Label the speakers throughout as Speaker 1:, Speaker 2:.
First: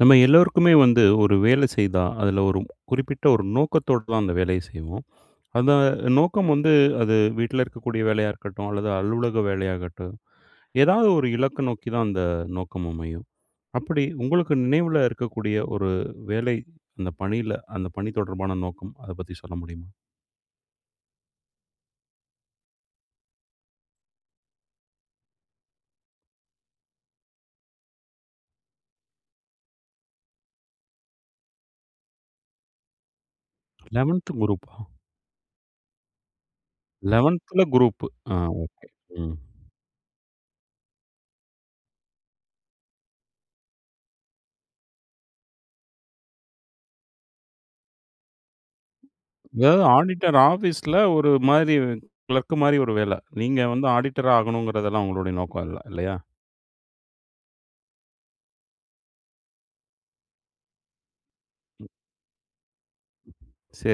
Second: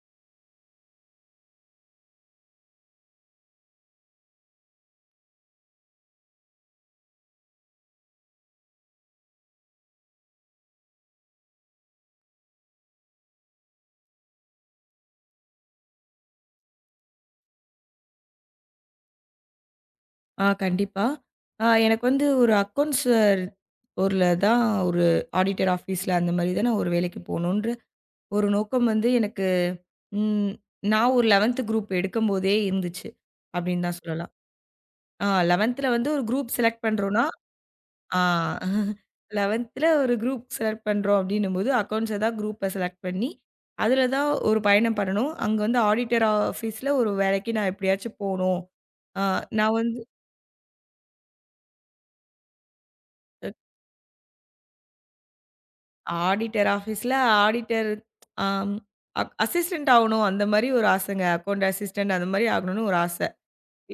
Speaker 1: நம்ம எல்லோருக்குமே வந்து ஒரு வேலை செய்தா, அதில ஒரு குறிப்பிட்ட ஒரு நோக்கத்தோட தான் அந்த வேலைய செய்வோம். அந்த நோக்கம் வந்து அது வீட்ல இருக்கக்கூடிய வேலையா இருக்கட்டும், அல்லது அலுவலக வேலையாகட்டும், ஏதாவது ஒரு இலக்க நோக்கி தான் அந்த நோக்கம் அமையும். அப்படி உங்களுக்கு நினைவுல இருக்கக்கூடிய ஒரு வேலை, அந்த பணியில அந்த பணி தொடர்பான நோக்கம், அத பத்தி சொல்ல முடியுமா?
Speaker 2: கண்டிப்பா. எனக்கு வந்து ஒரு அக்கவுண்ட்ஸ் ஒருல தான் ஒரு ஆடிட்டர் ஆஃபீஸ்ல அந்த மாரி தான் நான் ஒரு வேலைக்கு போணுன்ற ஒரு நோக்கம் வந்து எனக்கு ம் நான் ஒரு 11த் குரூப் எடுக்கும்போதே இருந்துச்சு, அப்படின்னு தான் சொல்லலாம்.
Speaker 1: 11த் குரூப்பா?
Speaker 2: 11த்ல வந்து ஒரு குரூப் செலக்ட் பண்றோம்னா,
Speaker 1: 11த்துல குரூப்.
Speaker 2: ஆ
Speaker 1: ஆ ஓகே. ம்.
Speaker 2: 11த்ல ஒரு குரூப் செலக்ட் பண்றோம் அப்படின்னும்போது, அக்கவுண்ட்ஸ தான் குரூப்ப செலக்ட் பண்ணி, அதுல தான் ஒரு பயணம் பண்ணணும். அங்க வந்து ஆடிட்டர் ஆஃபீஸ்ல ஒரு வேலைக்கு நான் எப்படியாச்சும் போணும். ஆ நான்
Speaker 1: அதாவது
Speaker 2: வந்து
Speaker 1: ஆடிட்டர் ஆஃபீஸ்ல ஒரு மாரி கிளர்க் மாரி ஒரு வேல. நீங்க வந்து ஆடிட்டர் ஆகணுங்கிறதெல்லாம் உங்களுடைய நோக்கம் இல்ல, இல்லையா?
Speaker 2: ஆடிட்டர் ஆஃபீஸ்ல ஆடிட்டர் ஆம் அக் அசிஸ்டன்ட் ஆவணும். அந்த மாரி ஒரு ஆசைங்க. அக்கவுண்ட் அசிஸ்டன்ட் அந்த மாரி ஆகணும்னு ஒரு ஆசை.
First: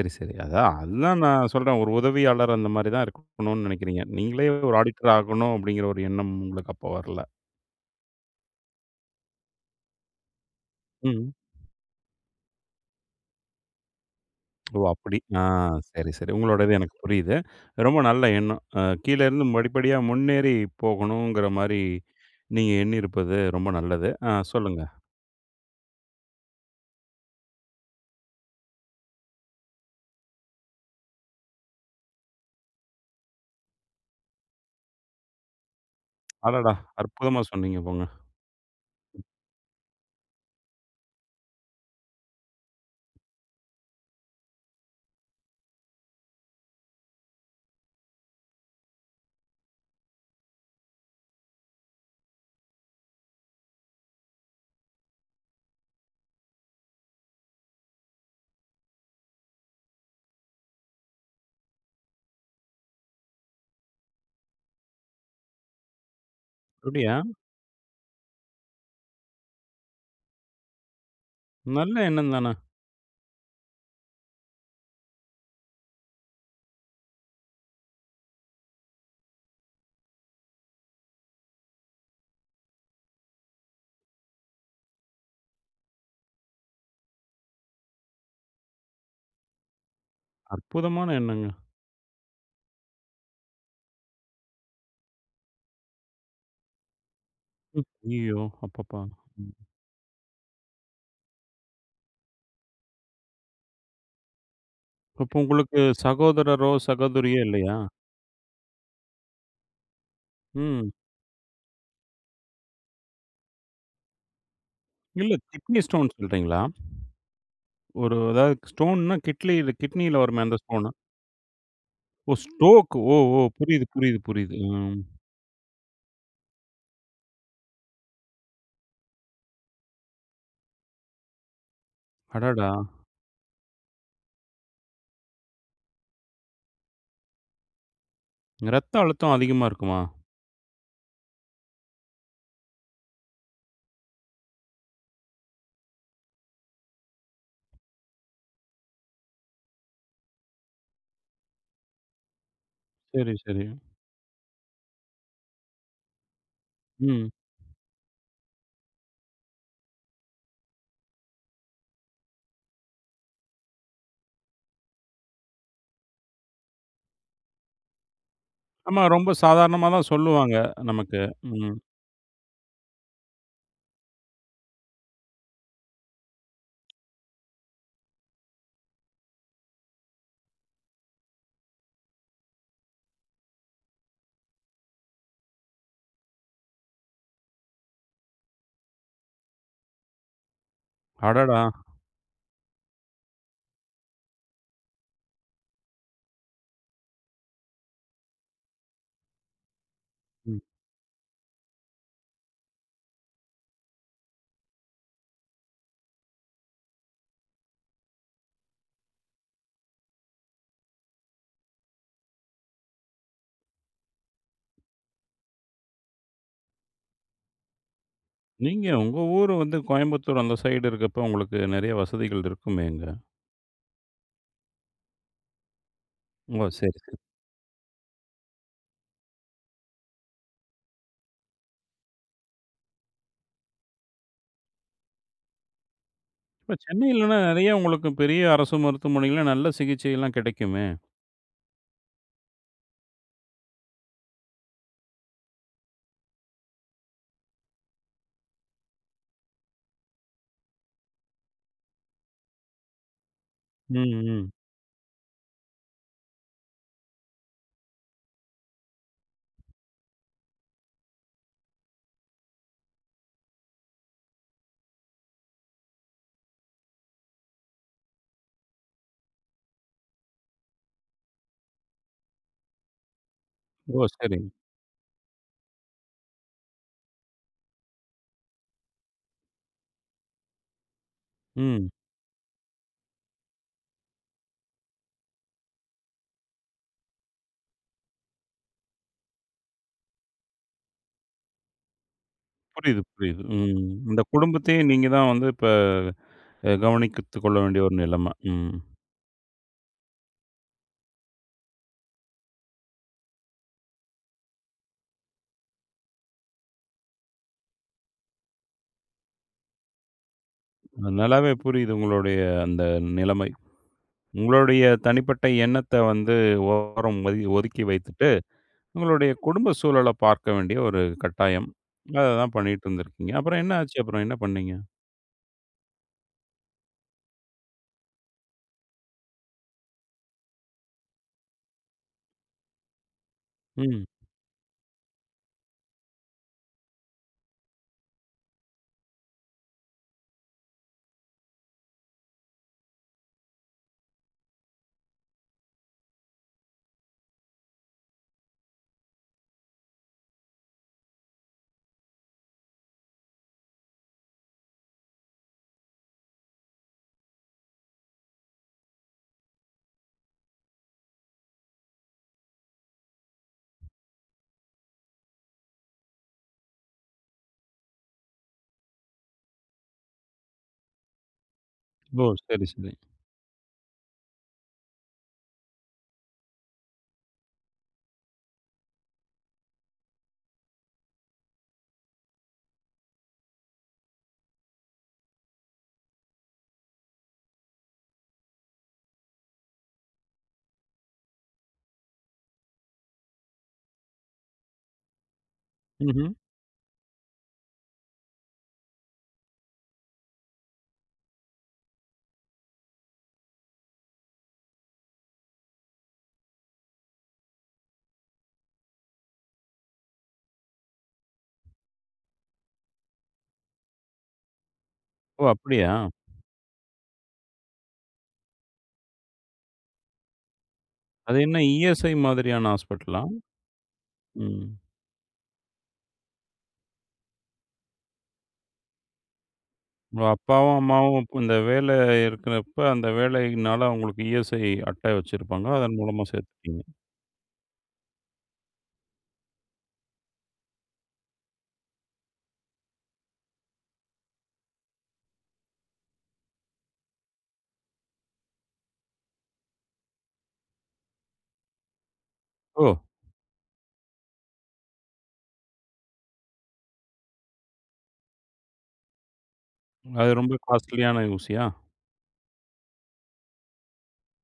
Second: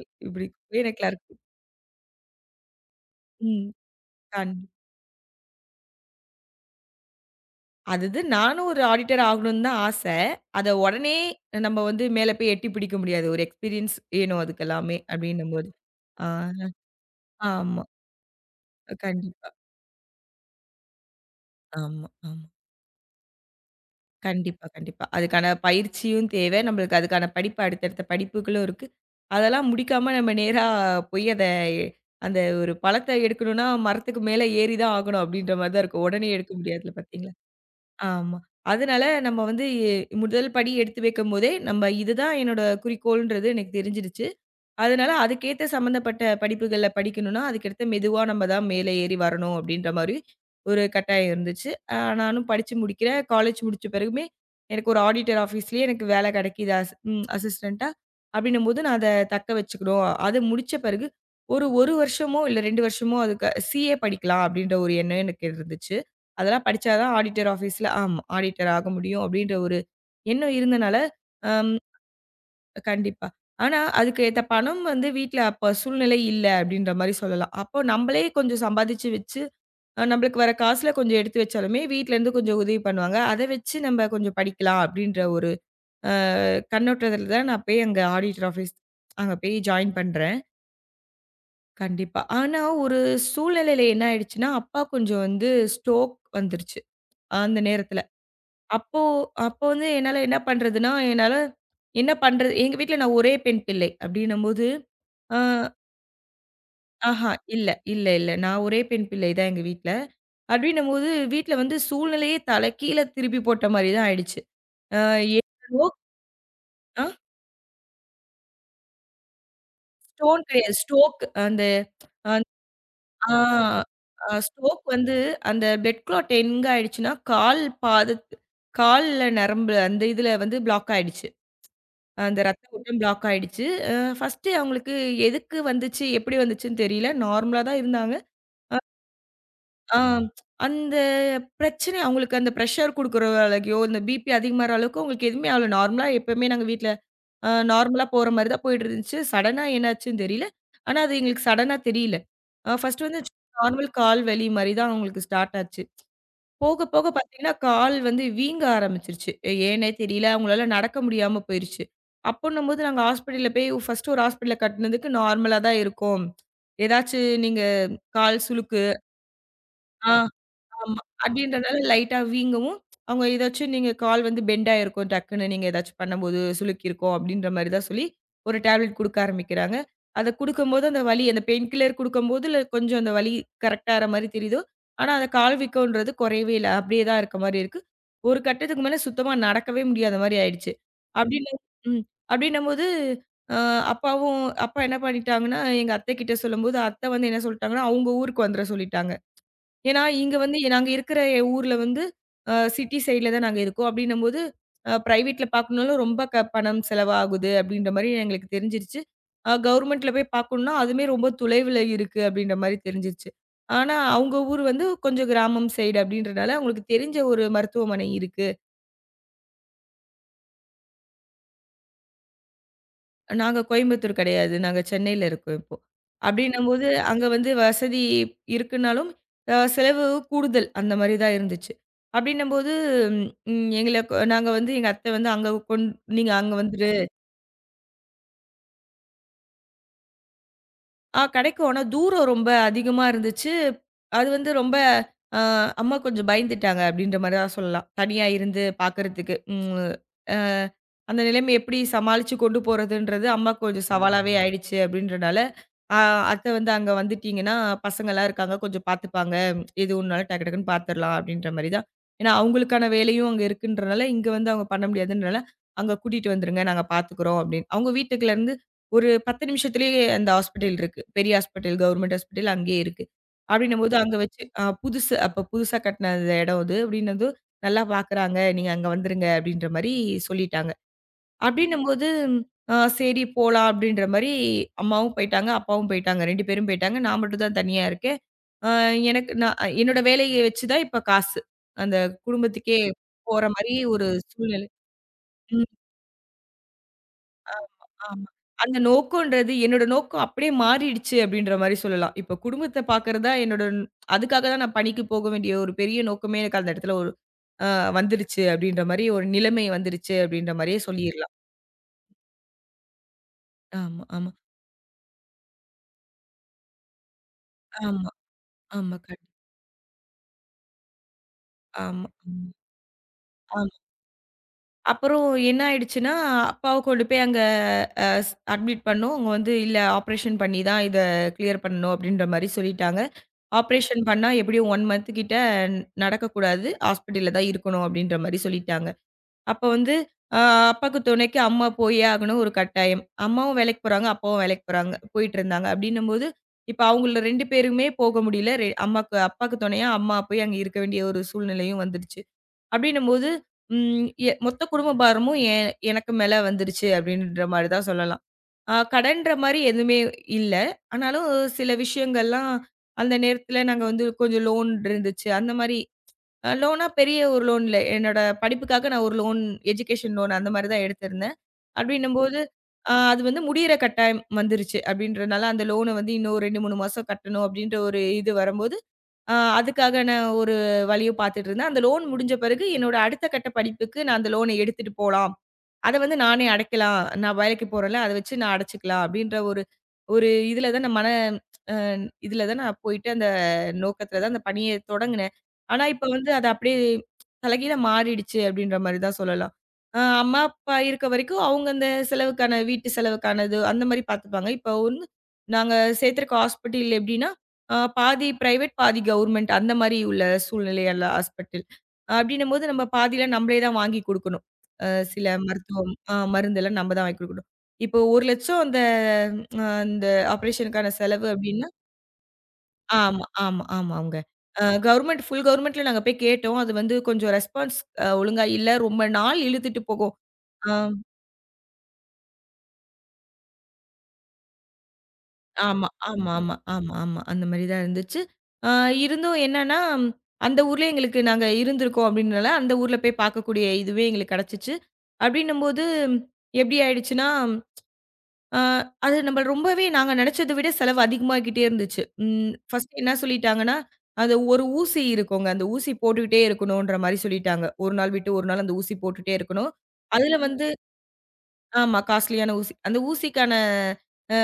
Speaker 2: இ
Speaker 1: சரி.
Speaker 2: இப்படி
Speaker 1: அதான்
Speaker 2: எனக்கு
Speaker 1: அதுதான்
Speaker 2: கிளர்க்
Speaker 1: நான் சொல்றேன். ஒரு உதவியாளர் அந்த மாரி தான் இருக்கணும்னு
Speaker 2: ம்.
Speaker 1: நெனைக்கிறீங்க. நீங்களே
Speaker 2: கண்
Speaker 1: ஒரு ஆடிட்டர் ஆகணும் அப்படிங்கிற ஒரு எண்ணம் உங்களுக்கு அப்ப வரல.
Speaker 2: அது இது நானும் ஒரு ஆடிட்டர் ஆகணும்னு தான் ஆசை. அத உடனே
Speaker 1: ம்.
Speaker 2: நம்ம வந்து மேல போய் எட்டி பிடிக்க முடியாது. ஒரு எக்ஸ்பீரியன்ஸ் வேணும்
Speaker 1: ஓ!
Speaker 2: அதுக்கெல்லாமே
Speaker 1: அப்படி. ஆ
Speaker 2: அப்படின்னும்போது.
Speaker 1: சரி, சரி.
Speaker 2: ஆமா.
Speaker 1: உங்களோடது எனக்கு புரியுது.
Speaker 2: ஆமா
Speaker 1: ரொம்ப நல்ல எண்ணம். கீழ இருந்து
Speaker 2: கண்டிப்பா.
Speaker 1: படிப்படியா முன்னேறி போகணுங்கிற மாரி
Speaker 2: ஆமா, ஆமா.
Speaker 1: நீங்க எண்ணியிருப்பது ரொம்ப நல்லது. ஆ
Speaker 2: கண்டிப்பா,
Speaker 1: சொல்லுங்க.
Speaker 2: கண்டிப்பா. அதுக்கான பயிற்சியும் தேவை. நம்மளுக்கு அதுக்கான படிப்பு அடுத்தடுத்த படிப்புகளும் இருக்கு. அதெல்லாம் முடிக்காம நம்ம நேரா போய் அந்த ஒரு பழத்த எடுக்கணும்னா, மரத்துக்கு மேல ஏறி தான் ஆகணும் அப்படின்ற மாரி தான் இருக்கும். உடனே எடுக்க
Speaker 1: அடடா!
Speaker 2: முடியாதுல பார்த்தீங்களா?
Speaker 1: அற்புதமா சொன்னீங்க போங்க.
Speaker 2: ஆமா. அதனால நம்ம வந்து முதல் படி எடுத்து வைக்கும்போதே, நம்ம இதுதான் என்னோட குறிக்கோள்ன்றது எனக்கு தெரிஞ்சிடுச்சு. அதனால அதுக்கேத்த சம்மந்தப்பட்ட படிப்புகள்ல படிக்கணும்னா, அதுக்கடுத்து மெதுவா நம்ம தான் மேலே ஏறி வரணும் அப்டின்ற மாரி ஒரு கட்டாயம் இருந்துச்சு. நானும் படிச்சு முடிக்கிறேன். காலேஜ் முடிச்ச பிறகுமே ஒரு ஆடிட்டர் ஆஃபீஸ்லயே எனக்கு வேல கெடைக்குது அஸ் ம் அசிஸ்டன்ட்டா. அப்டின்னும்போது நான் அத தக்க வச்சுக்கணும். அது முடிச்ச பிறகு ஒரு 1 வருஷமோ இல்ல 2 வருஷமோ அதுக்கு சிஏ படிக்கலாம் அப்டின்ற ஒரு எண்ணம் எனக்கு இருந்துச்சு. அதெல்லாம் படிச்சா தான்
Speaker 1: அப்படியா?
Speaker 2: ஆடிட்டர் ஆஃபீஸ்ல ஆமா ஆடிட்டர் ஆக முடியும் அப்டின்ற ஒரு எண்ணம் இருந்தனால, அம்
Speaker 1: நல்ல எண்ணம் தான.
Speaker 2: கண்டிப்பா. ஆனா, அதுக்கு ஏத்த பணம் வந்து வீட்ல அப்ப சூழ்நிலை இல்ல அப்டின்ற மாரி சொல்லலாம். அப்போ நம்பளே கொஞ்சம் சம்பாதிச்சு வச்சு, நம்பளுக்கு வர காசுல கொஞ்சம் எடுத்து வச்சாலுமே, வீட்லருந்து கொஞ்சம் உதவி பண்ணுவாங்க. அத வச்சு நம்ம கொஞ்சம் படிக்கலாம் அப்டின்ற ஒரு அ கண்ணோட்டத்துல தான் நான் போய் அங்க ஆடிட்டர் ஆஃபீஸ் அங்க போய் ஜாயின் பண்றேன்.
Speaker 1: அற்புதமான எண்ணங்க.
Speaker 2: கண்டிப்பா. ஆனா, ஒரு சூழ்நிலையில என்ன ஆயிடுச்சுன்னா, அப்பா கொஞ்சம் வந்து ஸ்ட்ரோக் வந்துருச்சு. அந்த
Speaker 1: ம்.
Speaker 2: நேரத்துல.
Speaker 1: ஐயய்யோ!
Speaker 2: அப்போ
Speaker 1: அப்பப்பா! ம்.
Speaker 2: அப்போ வந்து என்னால என்ன பண்றதுன்னா, என்னால என்ன பண்றது? எங்க வீட்ல நான் ஒரே பெண் பிள்ளை அப்டின்னும்போது,
Speaker 1: அப்போ
Speaker 2: அ
Speaker 1: உங்களுக்கு சகோதரரோ,
Speaker 2: ஆஹா
Speaker 1: சகோதரியோ
Speaker 2: இல்ல,
Speaker 1: இல்லையா?
Speaker 2: இல்ல, இல்ல. நான் ஒரே பெண் பிள்ளை தான் எங்க வீட்ல.
Speaker 1: ம்.
Speaker 2: அப்டின்னும்போது வீட்ல வந்து சூழ்நிலையே தலைகீழ திருப்பி போட்ட மாரி தான் ஆயிடுச்சு. அ
Speaker 1: இல்ல கிட்னி
Speaker 2: என்னவோ
Speaker 1: ஸ்டோன் சொல்றீங்களா?
Speaker 2: அ
Speaker 1: ஒரு அதாவது ஸ்டோன்னா கிட்லி கிட்னில
Speaker 2: ஸ்டோன்
Speaker 1: வருமே அந்த
Speaker 2: கிடையாது.
Speaker 1: ஸ்டோனா?
Speaker 2: ஸ்டோக் அந்த
Speaker 1: ஓ
Speaker 2: அந்
Speaker 1: ஸ்டோக். ஓ!
Speaker 2: ஆ
Speaker 1: ஓ! புரியுது, புரியுது,
Speaker 2: அ
Speaker 1: புரியுது.
Speaker 2: ஸ்டோக்
Speaker 1: ம்.
Speaker 2: வந்து அந்த பெட் க்ளாட் எங்க ஆயிடுச்சுன்னா, கால்ல நரம்பு அந்த இதுல வந்து பிளாக் ஆயிடுச்சு. அந்த ரத்த
Speaker 1: அடடா!
Speaker 2: ஓட்டம் பிளாக் ஆயிடுச்சு. ஃபர்ஸ்ட்டு அவங்களுக்கு எதுக்கு வந்துச்சு, எப்படி வந்துச்சுன்னு தெரியல. நார்மலா தான் இருந்தாங்க.
Speaker 1: ரத்த அழுத்தம் அதிகமா
Speaker 2: ஆ
Speaker 1: இருக்குமா?
Speaker 2: ம். அந்த பிரச்சனை அவங்களுக்கு அந்த பிரஷர் குடுக்குற அளவுக்கோ, இந்த பிபி அதிகமாற அளவுக்கு அவங்களுக்கு எதுவுமே ஆகல. நார்மலா எப்பவுமே நாங்க வீட்ல நார்மலா போற மாரி தான் போயிட்டு இருந்துச்சு. சடனா என்னாச்சுன்னு தெரியல. ஆனா அது எங்களுக்கு சடனா தெரியல. ஃபர்ஸ்ட்டு வந்து
Speaker 1: சரி, சரி.
Speaker 2: நார்மல் கால் வலி மாரி தான் அவங்களுக்கு ஸ்டார்ட் ஆச்சு. போக, போக
Speaker 1: ம்.
Speaker 2: பார்த்தீங்கன்னா, கால் வந்து வீங்க ஆரம்பிச்சுருச்சு. ஏன்னே தெரியல. அவங்களால நடக்க முடியாம போயிருச்சு. அப்பன்னும்போது நாங்க ஹாஸ்பிட்டல்ல போய் ஃபர்ஸ்ட்டு ஒரு ஹாஸ்பிட்டல்ல கட்டுனதுக்கு நார்மலா தான் இருக்கும். ஏதாச்சு நீங்க கால் சுளுக்கு
Speaker 1: ஆமா ரொம்ப சாதாரணமா தான்
Speaker 2: ஆ
Speaker 1: சொல்லுவாங்க
Speaker 2: ஆமா.
Speaker 1: நமக்கு. ம்.
Speaker 2: அப்டின்றனால லைட்டா வீங்கவும், அவங்க ஏதாச்சும் நீங்க கால் வந்து பெண்ட் ஆயிருக்கும். டக்குன்னு நீங்க ஏதாச்சும் பண்ணும்போது சுளுக்கிருக்கும் அப்டின்ற மாரி தான் சொல்லி, ஒரு டேப்லெட் குடுக்க ஆரம்பிக்கிறாங்க. அத குடுக்கும்போது அந்த வலி அந்த பெயின் கில்லர் குடுக்கும்போதுல கொஞ்சம் அந்த வலி கரெக்ட்டா ஆற மாரி தெரியுது. ஆனா, அந்த கால் வீக்கம்ன்றது குறையவே இல்ல. அப்டியே தான் இருக்க மாரி இருக்கு. ஒரு கட்டத்துக்கு மேல சுத்தமா நடக்கவே முடியாத மாரி ஆயிடுச்சு. அப்டின்னு
Speaker 1: அடடா!
Speaker 2: ம். அப்டின்னம்போது அ அப்பாவும் அப்பா என்ன பண்ணிட்டாங்கன்னா, எங்க அத்தை கிட்ட சொல்லும்போது, அத்தை வந்து என்ன சொல்ட்டாங்கன்னா, அவங்க ஊருக்கு வந்துர சொல்லிட்டாங்க. ஏன்னா, இங்க வந்து
Speaker 1: ம்.
Speaker 2: நாங்க இருக்கிற ஊர்ல வந்து சிட்டி சைட்ல தான் நாங்க இருக்கோம். அப்டின்னும்போது பிரைவேட்ல பார்க்கணும்னாலும் ரொம்ப க பணம் செலவாகுது அப்டின்ற மாரி எங்களுக்கு தெரிஞ்சிருச்சு. கவர்மெண்ட்ல போய் பார்க்கணும்னா, அதுவுமே ரொம்ப தொலைவுல இருக்கு அப்டின்ற மாரி தெரிஞ்சிருச்சு. ஆனா, அவங்க ஊர் வந்து கொஞ்சம் கிராமம் சைடு அப்டின்றனால அவங்களுக்கு தெரிஞ்ச ஒரு மருத்துவமனை இருக்கு.
Speaker 1: நீங்க உங்க ஊர் வந்து கோயம்புத்தூர் அந்த சைடு இருக்கப்ப உங்களுக்கு நெறைய வசதிகள் இருக்குமேங்க.
Speaker 2: நாங்க கோயம்புத்தூர் கிடையாது. நாங்க சென்னையில இருக்கோம் இப்போ.
Speaker 1: ஓ!
Speaker 2: அப்படின்னும்போது
Speaker 1: சரி, சரி.
Speaker 2: அங்க வந்து வசதி இருக்குனாலும், செலவு கூடுதல் அந்த மாரி தான் இருந்துச்சு. அப்படின்னும்போது ம் எங்கள நாங்க வந்து எங்க அத்தை வந்து அங்க நீங்க அங்க
Speaker 1: இப்ப
Speaker 2: வந்து
Speaker 1: சென்னையிலன்னா நெறைய உங்களுக்கு பெரிய அரசு மருத்துவமனைகள்ல நல்ல சிகிச்சைலாம் கிடைக்குமே!
Speaker 2: ஆ கிடைக்கும். ஆனா தூரம் ரொம்ப அதிகமா இருந்துச்சு. அது வந்து ரொம்ப அ அம்மா கொஞ்சம் பயந்துட்டாங்க அப்டின்ற மாரி தான் சொல்லலாம். தனியா இருந்து பார்க்கறதுக்கு. ம். அ அந்த நிலைமை எப்டி சமாளிச்சு கொண்டு போறதுன்றது அம்மாக்கு கொஞ்சம்
Speaker 1: ம்,
Speaker 2: சவாலாவே
Speaker 1: ம்.
Speaker 2: ஆயிடுச்சு அப்டின்றனால, அ அத்த வந்து அங்க வந்துட்டீங்கன்னா, பசங்கலாம் இருக்காங்க கொஞ்சம் பார்த்துப்பாங்க. எது ஒண்ணுனாலும் டக்கு டக்குன்னு பார்த்துரலாம் அப்டின்ற மாரி தான். ஏன்னா அவங்களுக்கான வேலையும் அங்க இருக்குன்றனால, இங்க வந்து அவங்க பண்ண முடியாதுன்றனால, அங்க கூட்டிட்டு வந்துருங்க நாங்க பார்த்துக்குறோம் அப்டின்னு. அவங்க வீட்டுக்குலருந்து ஒரு 10 நிமிஷத்திலேயே அந்த ஹாஸ்பிட்டல் இருக்கு. பெரிய ஹாஸ்பிட்டல், கவர்மெண்ட் ஹாஸ்பிட்டல் அங்கேயே இருக்கு. அப்படின்னும்போது சரி.
Speaker 1: ஓ!
Speaker 2: அங்க
Speaker 1: சரி.
Speaker 2: வச்சு அ புதுசு அப்ப புதுசா கட்டின அந்த இடம் அது. அப்படின்னதும் நல்லா பார்க்குறாங்க. நீங்க அங்க வந்துருங்க அப்படின்ற மாரி சொல்லிட்டாங்க.
Speaker 1: ம்.
Speaker 2: அப்படின்னும்போது சரி போலாம் அப்படின்ற மாரி அம்மாவும் போயிட்டாங்க, அப்பாவும் போயிட்டாங்க. 2 பேரும் போயிட்டாங்க. நான் மட்டும் தான் தனியா இருக்கேன். அ எனக்கு நான் என்னோட வேலைய வச்சு தான் இப்ப காசு. அந்த குடும்பத்துக்கே
Speaker 1: புரியுது, புரியுது.
Speaker 2: போற மாரி
Speaker 1: ம்.
Speaker 2: ஒரு
Speaker 1: இந்த
Speaker 2: சூழ்நிலை.
Speaker 1: குடும்பத்தையே நீங்க தான் வந்து இப்ப கவனித்துக் கொள்ள வேண்டிய
Speaker 2: ஆமா,
Speaker 1: ஒரு
Speaker 2: ஆமா.
Speaker 1: நிலைமை. ம்.
Speaker 2: அந்த நோக்கம்ன்றது என்னோட நோக்கம் அப்படியே மாறிடுச்சு அப்படின்ற மாரி சொல்லலாம். இப்ப குடும்பத்த பார்க்கறது தான் என்னோட அதுக்காக தான் நான் பணிக்கு போக வேண்டிய ஒரு பெரிய நோக்கமே எனக்கு அந்த இடத்துல ஒரு அ வந்துருச்சு அப்படின்ற மாரி ஒரு நிலைமை வந்துருச்சு அப்படின்ற மாரியே சொல்லிரலாம்.
Speaker 1: நல்லாவே புரியுது உங்களுடைய அந்த நிலைமை.
Speaker 2: ஆமா, ஆமா,
Speaker 1: உங்களுடைய தனிப்பட்ட எண்ணத்த வந்து ஓரம் ஒதி ஒதுக்கி
Speaker 2: ஆமா,
Speaker 1: வைத்துட்டு,
Speaker 2: ஆமா.
Speaker 1: உங்களுடைய குடும்ப சூழல பார்க்க வேண்டிய ஒரு கட்டாயம்.
Speaker 2: ஆமா, ஆமா.
Speaker 1: அததான் பண்ணிட்டு இருந்திருக்கீங்க. அப்புறம் என்ன ஆச்சு? அப்புறம் என்ன பண்ணீங்க?
Speaker 2: அப்புறம் என்ன ஆயிடுச்சுன்னா, அப்பாவ கொண்டு போய் அங்க அ ஸ் அட்மிட் பண்ணோம். அவங்க வந்து "இல்ல ஆப்ரேஷன் பண்ணி தான் இத கிளியர் பண்ணணும்." அப்படின்ற மாரி சொல்லிட்டாங்க. ஆப்ரேஷன்
Speaker 1: ம்.
Speaker 2: பண்ணா எப்படியும் 1 மந்த் கிட்ட நடக்கக்கூடாது. ஹாஸ்பிட்டல்ல தான் இருக்கணும் அப்படின்ற மாரி சொல்லிட்டாங்க. அப்ப வந்து அ அப்பாக்கு துணைக்கு அம்மா போயே ஆகணும் ஒரு கட்டாயம். அம்மாவும் வேலைக்கு போறாங்க, அப்பாவும் வேலைக்கு போறாங்க போயிட்டுருந்தாங்க. அப்படின்னும்போது, இப்ப அவங்கள 2 பேருமே போக முடியல. அம்மாக்கு அப்பாக்கு துணையா அம்மா போய் அங்க இருக்க வேண்டிய ஒரு சூழ்நிலையும் வந்துடுச்சு. அப்படின்னும்போது, ம் எ மொத்த குடும்ப பாரமும் எனக்கு மேல வந்துருச்சு அப்படின்ற மாரி தான் சொல்லலாம். கடன்ற மாரி எதுவுமே இல்ல. ஆனாலும் சில விஷயங்கள்லாம் அந்த நேரத்துல நாங்க வந்து கொஞ்சம் லோன் இருந்துச்சு. அந்த மாரி லோனா பெரிய ஒரு லோன் இல்ல. என்னோட படிப்புக்காக நான் ஒரு லோன் எஜுகேஷன் லோன் அந்த மாரி தான் எடுத்திருந்தேன்.
Speaker 1: ஓ!
Speaker 2: அப்படின்னும்போது
Speaker 1: சரி, சரி.
Speaker 2: அது வந்து முடியிற கட்டாயம் வந்துருச்சு. அப்படின்றனால அந்த லோன வந்து இன்னும் 2, 3 மாசம் கட்டணும் அப்படின்ற ஒரு இது வரும்போது அதுக்கான ஒரு வழியும் பார்த்துட்டு இருந்தேன். அந்த லோன் முடிஞ்ச பிறகு என்னோட அடுத்த கட்ட படிப்புக்கு நான் அந்த லோன எடுத்துட்டு போலாம். அத வந்து நானே அடைக்கலாம். நான் வேலைக்கு போறேன்ல, அத வச்சு நான் அடைச்சுக்கலாம் அப்டின்ற ஒரு ஒரு இதுல தான் நான் மன அ இதுல தான் நான் போயிட்டு அந்த நோக்கத்துல தான் அந்த பணிய தொடங்குனேன். ஆனா, இப்ப
Speaker 1: ம்ஹ்ம்.
Speaker 2: வந்து அது அப்டியே தலைகீழா மாறிடுச்சு அப்டின்ற மாரி தான் சொல்லலாம். அம்மா, அப்பா இருக்க வரைக்கும் அவங்க அந்த செலவுக்கான வீட்டு செலவுக்கானது அந்த மாரி பார்த்துப்பாங்க. இப்ப ஒண்ணு நாங்க சேர்த்திருக்க ஹாஸ்பிட்டல் எப்டின்னா பாதி பிரைவேட், பாதி கவர்மெண்ட் அந்த மாரி உள்ள சூழ்நிலையல்ல ஹாஸ்பிட்டல். அப்டின்னும்போது நம்ம பாதியில நம்மளே தான் வாங்கி குடுக்கணும். அ சில
Speaker 1: ஓ!
Speaker 2: மருத்துவம்
Speaker 1: அப்படியா?
Speaker 2: மருந்தெல்லாம் நம்ம தான் வாங்கி குடுக்கணும். இப்போ 1,00,000 அந்த இந்த ஆப்பரேஷனுக்கான செலவு
Speaker 1: அது என்ன
Speaker 2: அப்டின்னா
Speaker 1: இஎஸ்ஐ மாதிரியான ஹாஸ்பிட்டலா?
Speaker 2: ஆமா, ஆமா, ஆமாங்க.
Speaker 1: ம்.
Speaker 2: கவர்மெண்ட் ஃபுல் கவர்மெண்ட்ல நாங்க போய் கேட்டோம். அது வந்து கொஞ்சம் ரெஸ்பான்ஸ் ஒழுங்கா இல்ல. ரொம்ப நாள் இழுத்துட்டு போகும்.
Speaker 1: உங்க
Speaker 2: ஆ.
Speaker 1: அப்பாவும், அம்மாவும் இப்ப இந்த வேலை இருக்கிறப்ப, அந்த வேலையினால அவங்களுக்கு இஎஸ்ஐ அட்டை வச்சிருப்பாங்க.
Speaker 2: ஆமா,
Speaker 1: அதன் மூலமா
Speaker 2: ஆமா, ஆமா,
Speaker 1: சேர்த்துட்டீங்க.
Speaker 2: ஆமா, ஆமா. அந்த மாரி தான் இருந்துச்சு. ஆ இருந்தும் என்னன்னா, அந்த ஊர்லயே எங்களுக்கு நாங்க இருந்திருக்கோம் அப்டின்றனால, அந்த ஊர்ல போய் பார்க்கக்கூடிய இதுவே எங்களுக்கு கெடைச்சிச்சு. அப்டின்னும்போது எப்டி ஆயிடுச்சுன்னா, ஆ அது நம்ம ரொம்பவே நாங்க நெனைச்சத விட செலவு அதிகமாகிட்டே இருந்துச்சு.
Speaker 1: ஓ!
Speaker 2: ஃபர்ஸ்ட்டு என்ன சொல்லிட்டாங்கன்னா, அது ஒரு ஊசி இருக்குங்க. அந்த ஊசி போட்டுக்கிட்டே இருக்கணுன்ற மாரி சொல்லிட்டாங்க. 1 நாள் விட்டு 1 நாள் அந்த ஊசி போட்டுட்டே இருக்கணும்.
Speaker 1: அது
Speaker 2: அதுல
Speaker 1: ரொம்ப
Speaker 2: வந்து
Speaker 1: காஸ்ட்லியான ஊசியா?
Speaker 2: ஆமா. காஸ்ட்லியான ஊசி. அந்த ஊசிக்கான அ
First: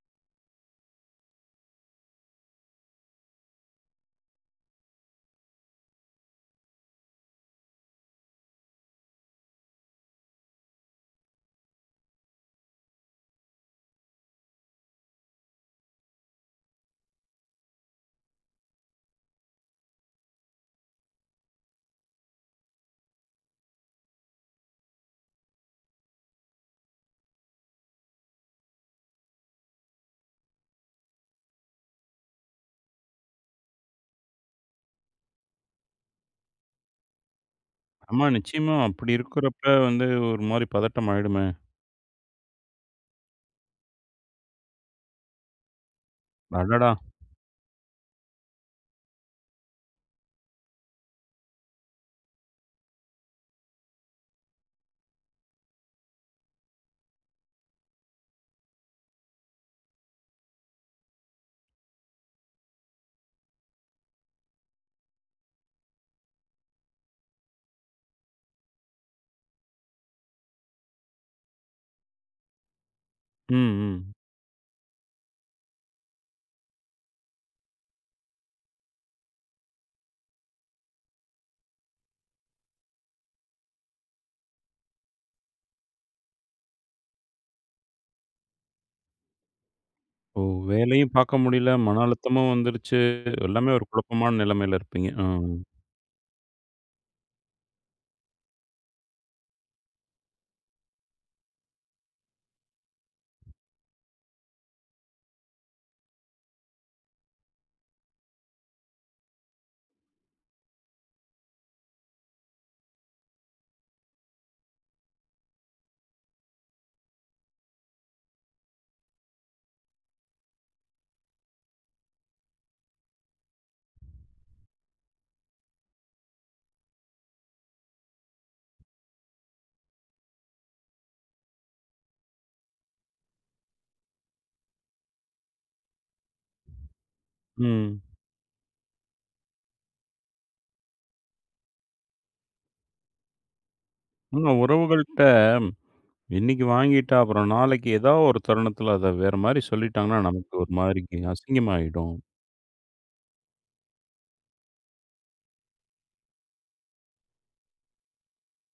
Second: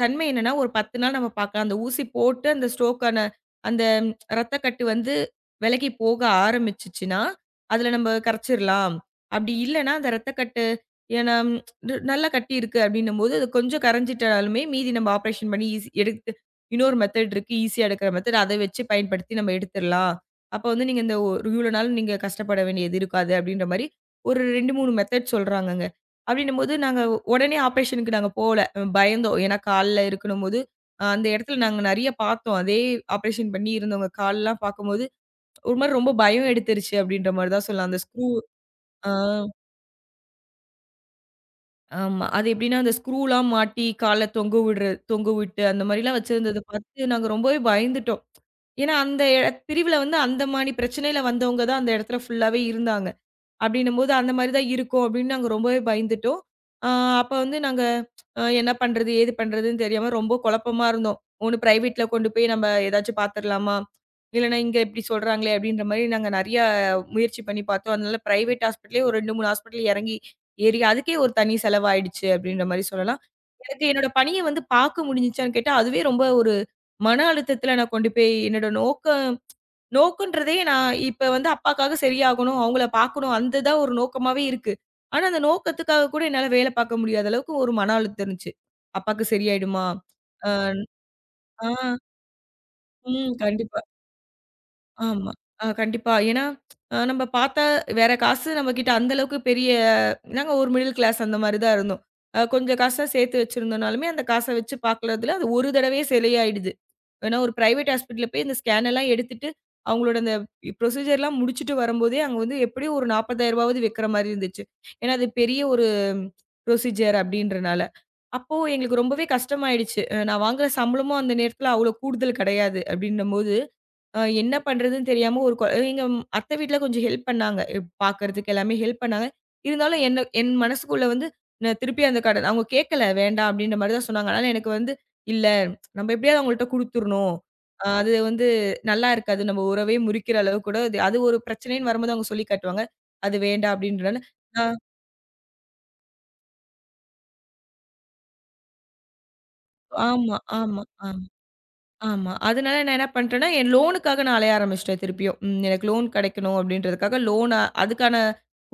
Speaker 2: தன்மை என்னன்னா, ஒரு 10 நாள் நம்ம பார்க்கலாம். அந்த ஊசி போட்டு அந்த ஸ்ட்ரோக்கான அந்த ரத்தக்கட்டு வந்து விலகி போக ஆரம்பிச்சுச்சுன்னா, அதுல நம்ம கரைச்சிரலாம். அப்படி இல்லன்னா, அந்த ரத்தக்கட்டு ஏன்னா நல்லா கட்டி இருக்கு அப்படின்னும்போது, அது கொஞ்சம் கரைஞ்சிட்டாலுமே மீதி நம்ம ஆப்ரேஷன் பண்ணி ஈஸி எடுத்து இன்னொரு மெத்தட் இருக்கு. ஈஸியா எடுக்கிற மெத்தட். அத வச்சு பயன்படுத்தி நம்ம எடுத்துரலாம். அப்ப வந்து நீங்க இந்த ஒரு இவ்வளோ நாள் நீங்க கஷ்டப்பட வேண்டியது இருக்காது அப்படின்ற மாரி ஒரு 2, 3 மெத்தட் சொல்றாங்கங்க. அப்படின்னும்போது நாங்க உடனே ஆப்ரேஷனுக்கு நாங்க போல. பயந்தோம். ஏன்னா கால்ல இருக்கணும்போது, அந்த இடத்துல நாங்க நெறைய பார்த்தோம். அதே ஆப்ரேஷன் பண்ணி இருந்தவங்க கால்லாம் பார்க்கும்போது, ஒரு மாரி ரொம்ப பயம் எடுத்துருச்சு அப்படின்ற மாரி தான் சொல்லலாம். அந்த
Speaker 1: ஆமா,
Speaker 2: ஸ்க்ரூ
Speaker 1: நிச்சயமா.
Speaker 2: ஆ
Speaker 1: அப்படி இருக்கிறப்ப வந்து ஒரு மாரி பதட்டம் ஆயிடுமே!
Speaker 2: ஆமா. அது எப்படின்னா அந்த ஸ்க்ரூலாம் மாட்டி கால்ல தொங்க விட்டு அந்த மாரிலாம் வச்சிருந்தத
Speaker 1: அடடா!
Speaker 2: பார்த்து நாங்க ரொம்பவே பயந்துட்டோம். ஏன்னா அந்த எட பிரிவுல வந்து அந்த மாரி பிரச்சனையில வந்தவங்க தான் அந்த இடத்துல ஃபுல்லாவே இருந்தாங்க. அப்டின்னும்போது அந்த மாரி தான் இருக்கும் அப்டின்னு நாங்க ரொம்பவே பயந்துட்டோம். ஆ அப்ப வந்து நாங்க என்ன பண்றது? ஏது பண்றதுன்னு தெரியாம ரொம்ப குழப்பமா இருந்தோம். ஒண்ணு பிரைவேட்ல கொண்டு போய் நம்ம ஏதாச்சும் பார்த்துரலாமா? இல்லன்னா இங்க இப்டி சொல்றாங்களே அப்டின்ற மாரி நாங்க நெறைய முயற்சி பண்ணி பார்த்தோம். அதனால பிரைவேட் ஹாஸ்பிட்டலே ஒரு 2, 3 ஹாஸ்பிட்டல் எறங்கி ஏறி அதுக்கே ஒரு தனி செலவாயிடுச்சு அப்டின்ற மாரி சொல்லலாம்.
Speaker 1: ம்,
Speaker 2: எனக்கு என்னோட
Speaker 1: ம்.
Speaker 2: பணிய வந்து பார்க்க முடிஞ்சுச்சான்னு கேட்டா, அதுவே ரொம்ப ஒரு மன அழுத்தத்துல நான் கொண்டு போய் என்னோட நோக்கம் நோக்கன்றதே நான் இப்ப வந்து அப்பாக்காக சரியாகணும், அவங்கள பார்க்கணும். அந்த தான் ஒரு நோக்கமாவே இருக்கு. ஆனா, அந்த நோக்கத்துக்காக கூட என்னால வேலை பார்க்க முடியாத அளவுக்கு ஒரு மன அழுத்தம் இருந்துச்சு. அப்பாக்கு சரியாயிடுமா?
Speaker 1: ஓ!
Speaker 2: அ
Speaker 1: வேலையும் பார்க்க
Speaker 2: ஆ
Speaker 1: முடியல, மன அழுத்தமும் வந்துருச்சு.
Speaker 2: ம்
Speaker 1: எல்லாமே
Speaker 2: கண்டிப்பா.
Speaker 1: ஒரு குழப்பமான நிலைமையில இருப்பீங்க. ஆ.
Speaker 2: ஆமா. கண்டிப்பா. ஏன்னா, நம்ம பார்த்தா வேற காசு நம்மகிட்ட அந்த அளவுக்கு பெரிய நாங்க ஒரு மிடில் கிளாஸ் அந்த மாரி தான் இருந்தோம். கொஞ்சம் காசா சேர்த்து வச்சிருந்தோம்னாலுமே, அந்த காச வச்சு பார்க்கறதுல அது ஒரு தடவையே சரியாயிடுது. ஏன்னா ஒரு பிரைவேட் ஹாஸ்பிட்டல்ல போய் இந்த ஸ்கேன் எல்லாம் எடுத்துட்டு, அவங்களோட அந்த ப்ரொசீஜர்லாம் முடிச்சுட்டு வரும்போதே, அங்க வந்து எப்படியும் ஒரு 40,000 வைக்கிற மாரி இருந்துச்சு. ஏன்னா, அது பெரிய ஒரு ப்ரொசீஜர் அப்படின்றனால. அப்போ எங்களுக்கு ரொம்பவே கஷ்டமாயிடுச்சு. நான் வாங்குற சம்பளமும் அந்த நேரத்துல அவ்வளோ கூடுதல் கிடையாது. அப்படின்னும்போது அ என்ன பண்றதுன்னு தெரியாம ஒரு கொ எங்க அத்தை வீட்ல கொஞ்சம் ஹெல்ப் பண்ணாங்க. இப் பாக்குறதுக்கு எல்லாமே ஹெல்ப் பண்ணாங்க. இருந்தாலும் என்ன என் மனசுக்குள்ள வந்து நான் திருப்பி அந்த கடன் அவங்க கேட்கல வேண்டாம் அப்படின்ற மாரி தான் சொன்னாங்க. அதனால எனக்கு வந்து இல்ல நம்ம எப்படியாவது அவங்கள்ட்ட குடுத்துரணும்.
Speaker 1: ம்.
Speaker 2: அது வந்து நல்லா இருக்காது. நம்ம உறவே முறிக்கிற அளவு கூட அது அது ஒரு பிரச்சனைன்னு வரும்போது அவங்க சொல்லி காட்டுவாங்க. அது வேண்டாம் அப்படின்றனால.
Speaker 1: ஆனா
Speaker 2: அ
Speaker 1: உறவுகள்ட்ட இன்னைக்கு வாங்கிட்டா, அப்புறம் நாளைக்கு ஏதா ஒரு தருணத்தில அத வேற மாரி சொல்லிட்டாங்கன்னா,
Speaker 2: ஆமா,
Speaker 1: நமக்கு ஒரு
Speaker 2: ஆமா.
Speaker 1: மாரி
Speaker 2: ஆ.
Speaker 1: அசிங்கமாயிடும்.
Speaker 2: ஆமா. அதனால நான் என்ன பண்ட்டேன்னா, என் லோனுக்காக நான் அலைய ஆரம்பிச்சுட்டேன் திருப்பியும். எனக்கு லோன் கிடைக்கணும் அப்படின்றதுக்காக லோன் அதுக்கான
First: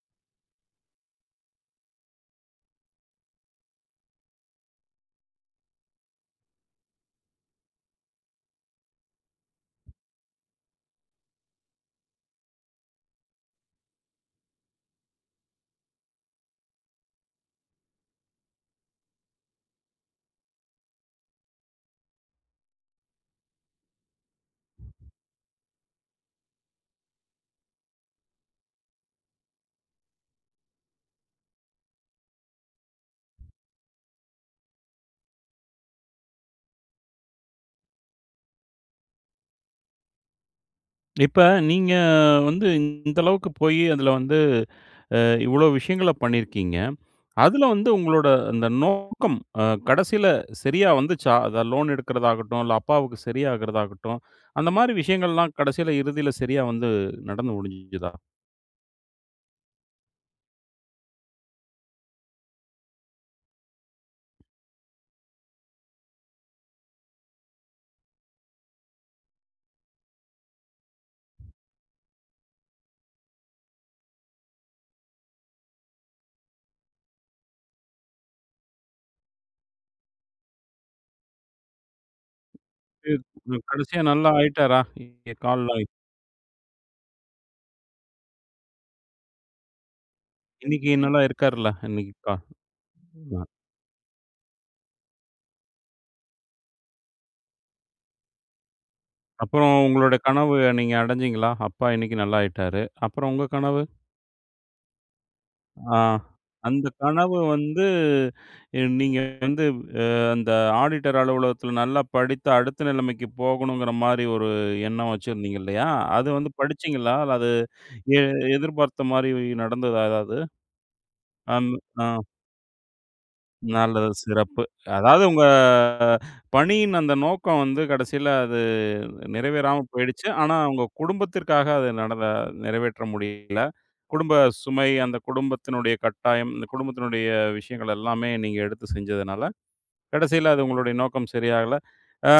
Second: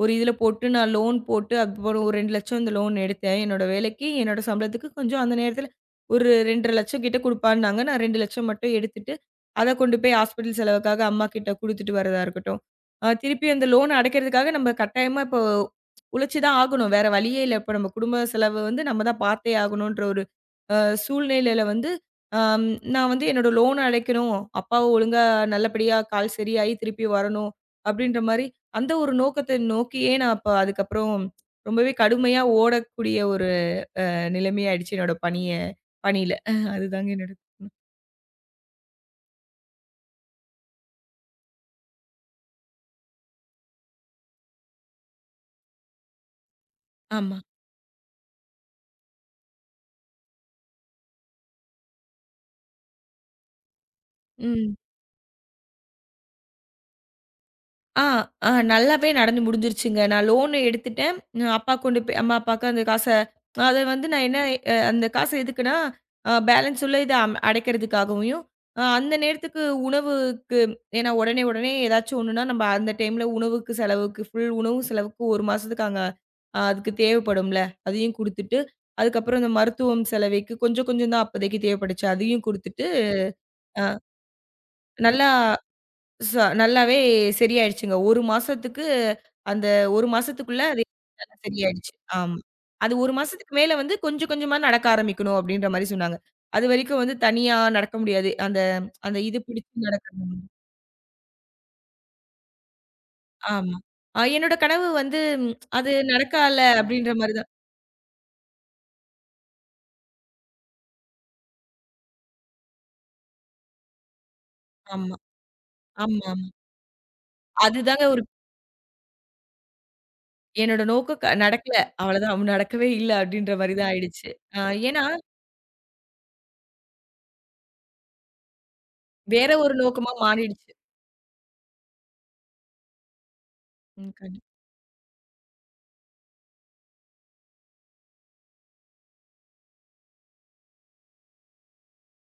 Speaker 2: ஒரு இதுல போட்டு நான் லோன் போட்டு அதுக்கப்புறம் ஒரு 2,00,000 இந்த லோன் எடுத்தேன். என்னோட வேலைக்கு, என்னோட சம்பளத்துக்கு கொஞ்சம் அந்த நேரத்துல ஒரு 2,50,000 கிட்ட குடுப்பான்னாங்க. நான் 2,00,000 மட்டும் எடுத்துட்டு, அத கொண்டு போய் ஹாஸ்பிட்டல் செலவுக்காக அம்மாகிட்ட குடுத்துட்டு வரதா இருக்கட்டும். திருப்பி அந்த லோன் அடைக்கிறதுக்காக நம்ம கட்டாயமா இப்போ உழைச்சு தான் ஆகணும். வேற வழியே இல்ல. இப்ப நம்ம குடும்ப செலவு வந்து நம்ம தான் பார்த்தே ஆகணுன்ற ஒரு அ சூழ்நிலையில வந்து அம் நான் வந்து என்னோட லோன் அடைக்கணும். அப்பாவ ஒழுங்கா நல்லபடியா கால் சரியாயி திருப்பி வரணும். அப்டின்ற மாரி அந்த ஒரு நோக்கத்த நோக்கியே நான் அப்ப அதுக்கப்புறம் ரொம்பவே கடுமையா ஓடக்கூடிய ஒரு நிலைமை ஆயிடுச்சு என்னோட பணிய பணியில. அதுதாங்க என்னோட
Speaker 1: இப்ப நீங்க வந்து இந்த அளவுக்கு போயி அதுல வந்து இவ்வளோ விஷயங்கள பண்ணியிருக்கீங்க.
Speaker 2: ஆமா.
Speaker 1: அதுல வந்து உங்களோட அந்த நோக்கம் கடைசியில சரியா வந்துச்சா? அத லோன் எடுக்கிறதாகட்டும், இல்ல அப்பாவுக்கு சரியாகிறதாகட்டும், அந்த
Speaker 2: ம்.
Speaker 1: மாரி விஷயங்கள்லாம் கடைசியில இறுதியில சரியா வந்து நடந்து
Speaker 2: ஆ,
Speaker 1: முடிஞ்சுதா?
Speaker 2: ஆ நல்லாவே நடந்து முடிஞ்சிருச்சுங்க. நான் லோன் எடுத்துட்டேன். நான் அப்பா கொண்டு போய் அம்மா, அப்பாவுக்கு அந்த காச அத வந்து நான் என்ன அந்த காச எதுக்குன்னா, பேலன்ஸ் உள்ள இத அடைக்கிறதுக்காகவும், அந்த நேரத்துக்கு உணவுக்கு ஏன்னா உடனே, உடனே ஏதாச்சும் ஒண்ணுன்னா, நம்ம அந்த டைம்ல உணவுக்கு செலவுக்கு ஃபுல் உணவு செலவுக்கு 1 மாசத்துக்கு அங்க அதுக்கு தேவைப்படும்ல. அதையும் குடுத்துட்டு, அதுக்கப்புறம் இந்த மருத்துவம் செலவைக்கு கொஞ்சம், கொஞ்சம் தான் அப்போதைக்கு தேவைப்பட்டுச்சு. அதையும் குடுத்துட்டு,
Speaker 1: இது
Speaker 2: அ
Speaker 1: கடைசியா நல்லா ஆயிட்டாரா?
Speaker 2: நல்லா
Speaker 1: கால்ல
Speaker 2: ச நல்லாவே சரியாயிடுச்சுங்க. 1 மாசத்துக்கு அந்த 1 மாசத்துக்குள்ள அது
Speaker 1: இன்னைக்கு நல்லா
Speaker 2: நல்லா
Speaker 1: இருக்காருல்ல?
Speaker 2: சரியாயிடுச்சு.
Speaker 1: இன்னைக்கு கா
Speaker 2: ஆமா. அது 1 மாசத்துக்கு மேல வந்து கொஞ்சம் கொஞ்சமா நடக்க ஆரம்பிக்கணும் அப்டின்ற மாரி சொன்னாங்க. அதுவரைக்கும் வந்து தனியா நடக்க முடியாது. அந்த அந்த இது
Speaker 1: அப்புறம்
Speaker 2: பிடிச்சு
Speaker 1: உங்களோட
Speaker 2: நடக்கணும்.
Speaker 1: கனவு நீங்க அடைஞ்சீங்களா? அப்பா இன்னைக்கு நல்லாயிட்டாரு. அப்புறம் உங்க
Speaker 2: ஆமா.
Speaker 1: கனவு?
Speaker 2: என்னோட கனவு வந்து ம் அது
Speaker 1: ஆ.
Speaker 2: நடக்கல
Speaker 1: அந்த
Speaker 2: அப்டின்ற மாரி
Speaker 1: கனவு
Speaker 2: தான்.
Speaker 1: வந்து நீங்க வந்து அ அந்த ஆடிட்டர் அலுவலகத்தில நல்லா படித்து அடுத்த நிலைமைக்கு போகணுங்கிற மாரி ஒரு எண்ணம்
Speaker 2: ஆமா,
Speaker 1: வச்சிருந்தீங்க இல்லையா?
Speaker 2: ஆமா,
Speaker 1: அது
Speaker 2: ஆமா.
Speaker 1: வந்து படிச்சீங்களா? அல்ல அது
Speaker 2: அதுதாங்க
Speaker 1: எ
Speaker 2: ஒரு
Speaker 1: எதிர்பார்த்த மாரி நடந்ததா ஏதாவது?
Speaker 2: என்னோட நோக்கம் க
Speaker 1: அந்
Speaker 2: நடக்கல.
Speaker 1: ஆ.
Speaker 2: அவ்வளதான் நடக்கவே இல்ல அப்டின்ற மாரி தான்
Speaker 1: நல்லது,
Speaker 2: ஆயிடுச்சு. அ
Speaker 1: சிறப்பு.
Speaker 2: ஏன்னா,
Speaker 1: அதாவது உங்க பணியின் அந்த நோக்கம் வந்து கடைசில அது
Speaker 2: வேற ஒரு
Speaker 1: நிறைவேறாம
Speaker 2: நோக்கமா
Speaker 1: போயிடுச்சு. ஆனா,
Speaker 2: மாறிடுச்சு.
Speaker 1: உங்க குடும்பத்திற்காக அது நடந்த நிறைவேற்ற முடியல. குடும்ப
Speaker 2: கண்டிப்பா.
Speaker 1: சுமை, அந்த குடும்பத்தினுடைய கட்டாயம், இந்த குடும்பத்தினுடைய விஷயங்கள் எல்லாமே நீங்க எடுத்து செஞ்சதுனால, கடைசில அது உங்களுடைய நோக்கம் சரியாகல. ஆ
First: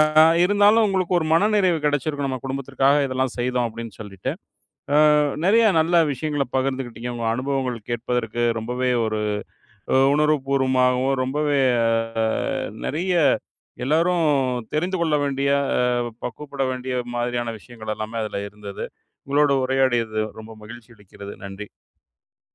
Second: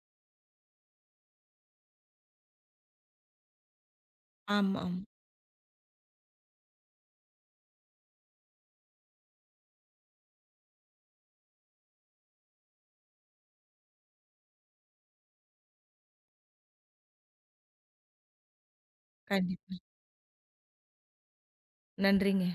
Speaker 1: இருந்தாலும் உங்களுக்கு ஒரு மனநிறைவு கிடைச்சிருக்கும். நம்ம குடும்பத்திற்காக இதெல்லாம் செய்தோம் அப்படின்னு சொல்லிட்டு.
Speaker 2: ஆமா, ஆமா.
Speaker 1: நெறைய நல்ல விஷயங்கள பகிர்ந்துக்கிட்டீங்க. உங்க அனுபவங்கள் கேட்பதற்கு ரொம்பவே ஒரு உணர்வுபூர்வமாகவும், ரொம்பவே அ நெறைய எல்லாரும் தெரிந்து கொள்ள வேண்டிய, அ பக்குவப்பட வேண்டிய மாதிரியான விஷயங்கள் எல்லாமே அதில இருந்தது. உங்களோட
Speaker 2: கண்டிப்பா.
Speaker 1: உரையாடியது ரொம்ப மகிழ்ச்சி அளிக்கிறது. நன்றி.
Speaker 2: நன்றிங்க.